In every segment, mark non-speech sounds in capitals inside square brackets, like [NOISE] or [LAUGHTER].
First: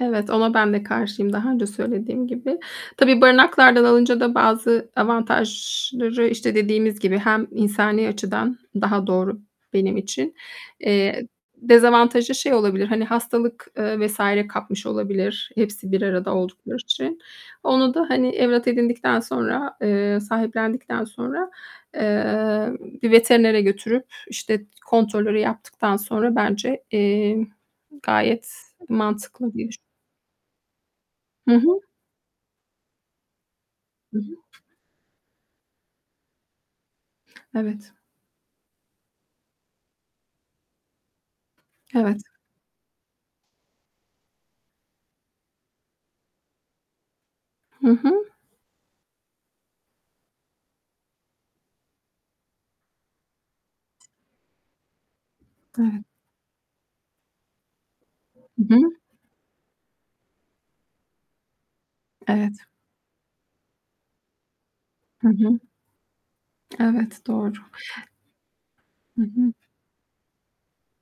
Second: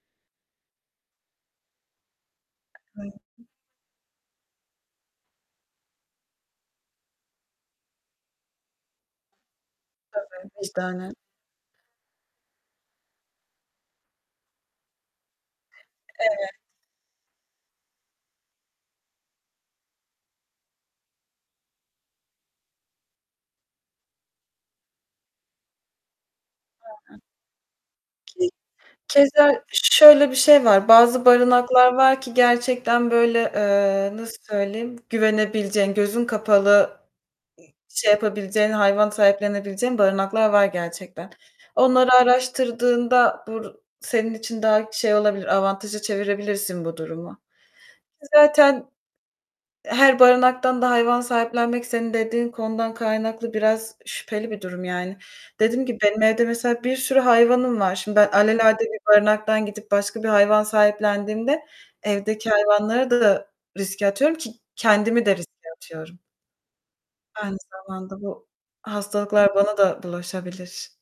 Evet, ona ben de karşıyım daha önce söylediğim gibi. Tabii, [UNINTELLIGIBLE] barınaklardan alınca da bazı avantajları, işte, dediğimiz gibi, hem insani açıdan daha doğru benim için, Tabii, vicdanen. eee, dezavantajı şey olabilir: Hani, hastalık, eee, vs. kapmış olabilir hepsi bir arada Evet. oldukları için. Onu da, hani, evlat edindikten sonra, eee, sahiplendikten sonra, eee, bir veterinere götürüp, işte, kontrolleri yaptıktan sonra bence, Hı hı. eee, gayet mantıklı Keza bir şöyle bir şey var: Bazı Hı hı. barınaklar var ki gerçekten böyle, eee, Hı nasıl hı. söyleyeyim güvenebileceğin, gözün kapalı ı Evet. şey yapabileceğin, hayvan sahiplenebileceğin barınaklar var gerçekten. Onları Evet. araştırdığında bu senin için daha şey olabilir, avantaja çevirebilirsin bu durumu. Hı Ki hı. zaten her barınaktan da hayvan sahiplenmek senin dediğin konudan kaynaklı biraz şüpheli bir durum yani. Dediğim gibi Evet. benim evde mesela bir sürü hayvanım var. Şimdi ben Hı alelade hı. bir barınaktan gidip başka bir hayvan sahiplendiğimde evdeki Evet. hayvanları da riske atıyorum ki kendimi Hı de hı. riske atıyorum. Evet, Aynı doğru. zamanda bu Hı hı. hastalıklar bana da bulaşabilir.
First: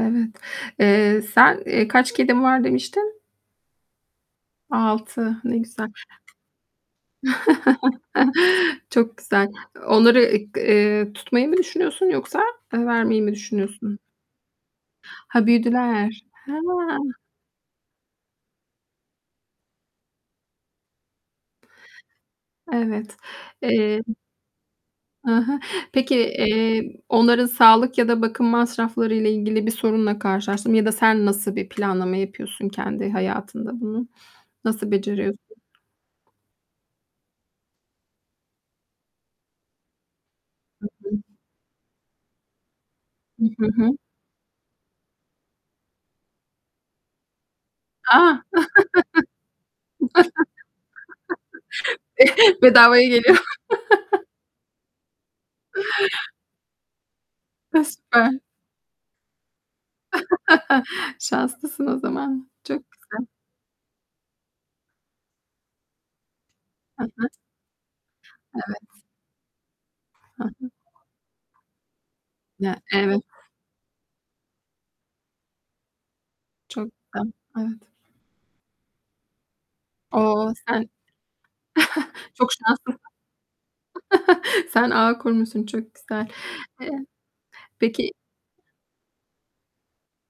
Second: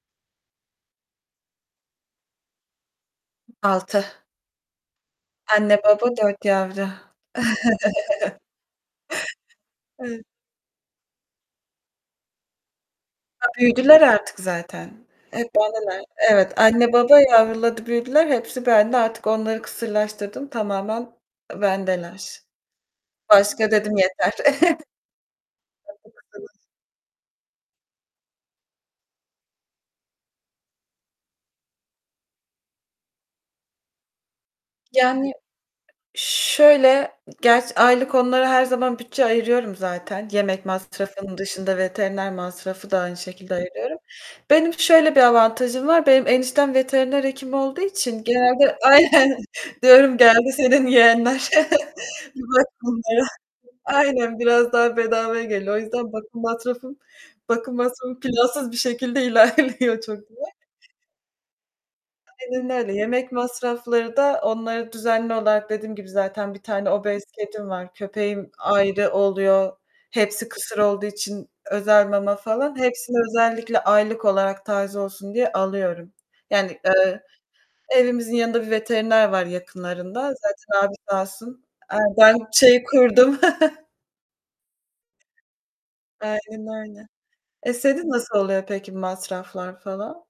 Evet, eee, sen, eee, kaç kedim var demiştin? 6. 6, ne Anne, güzel. baba, 4 yavru. [CHUCKLES] [CHUCKLES] Çok güzel. Onları Evet. e g eee, tutmayı mı düşünüyorsun yoksa, eee, vermeyi mi Ha, düşünüyorsun? büyüdüler artık zaten. Ha, Hep anneler büyüdüler. He. Evet, anne, baba yavruladı büyüdüler, hepsi bende artık onları kısırlaştırdım, tamamen bendeler. Evet, Başka dedim eee yeter. Hı hı. Peki, [CHUCKLES] [UNINTELLIGIBLE] eee, onların sağlık ya da bakım masraflarıyla ilgili bir sorunla karşılaştım ya da sen nasıl bir planlama yapıyorsun kendi hayatında bunu? Nasıl Yani, beceriyorsun? şöyle, gerçi, aylık onlara her zaman bütçe ayırıyorum zaten. Yemek Hı hı. masrafım dışında veteriner masrafı da aynı Hı. şekilde hı hı. ayırıyorum. Benim şöyle bir avantajım var: Benim eniştem veteriner hekim olduğu için A. genelde Aynen. Diyorum: "Geldi senin yeğenler. [LAUGHS] Be [CHUCKLES] Bak, bedavaya bunlara." geliyor. [CHUCKLES] [LAUGHS] Aynen, biraz daha bedavaya geliyor. O yüzden bakım masrafım bakım E, masrafım süper. plansız bir şekilde ilerliyor çok diye. [LAUGHS] Şanslısın o zaman, Aynen çok öyle. güzel. Yemek masrafları da onları düzenli olarak dediğim gibi zaten 1 tane Hı obez hı. kedim var, köpeğim Evet. ayrı oluyor, Hı hepsi hı. kısır olduğu için özel mama falan... Ya, Hepsini evet. özellikle aylık olarak taze olsun diye alıyorum. Yani, Çok eee, güzel, evet. evimizin yanında bir veteriner var yakınlarında. O, Zaten sen abi, sağ olsun... Eee, [CHUCKLES] ben çok şeyi şanslısın. kurdum. [CHUCKLES] [CHUCKLES] Sen ağı kurmuşsun çok güzel. Aynen Eee, öyle. E, senin peki nasıl oluyor peki masraflar falan?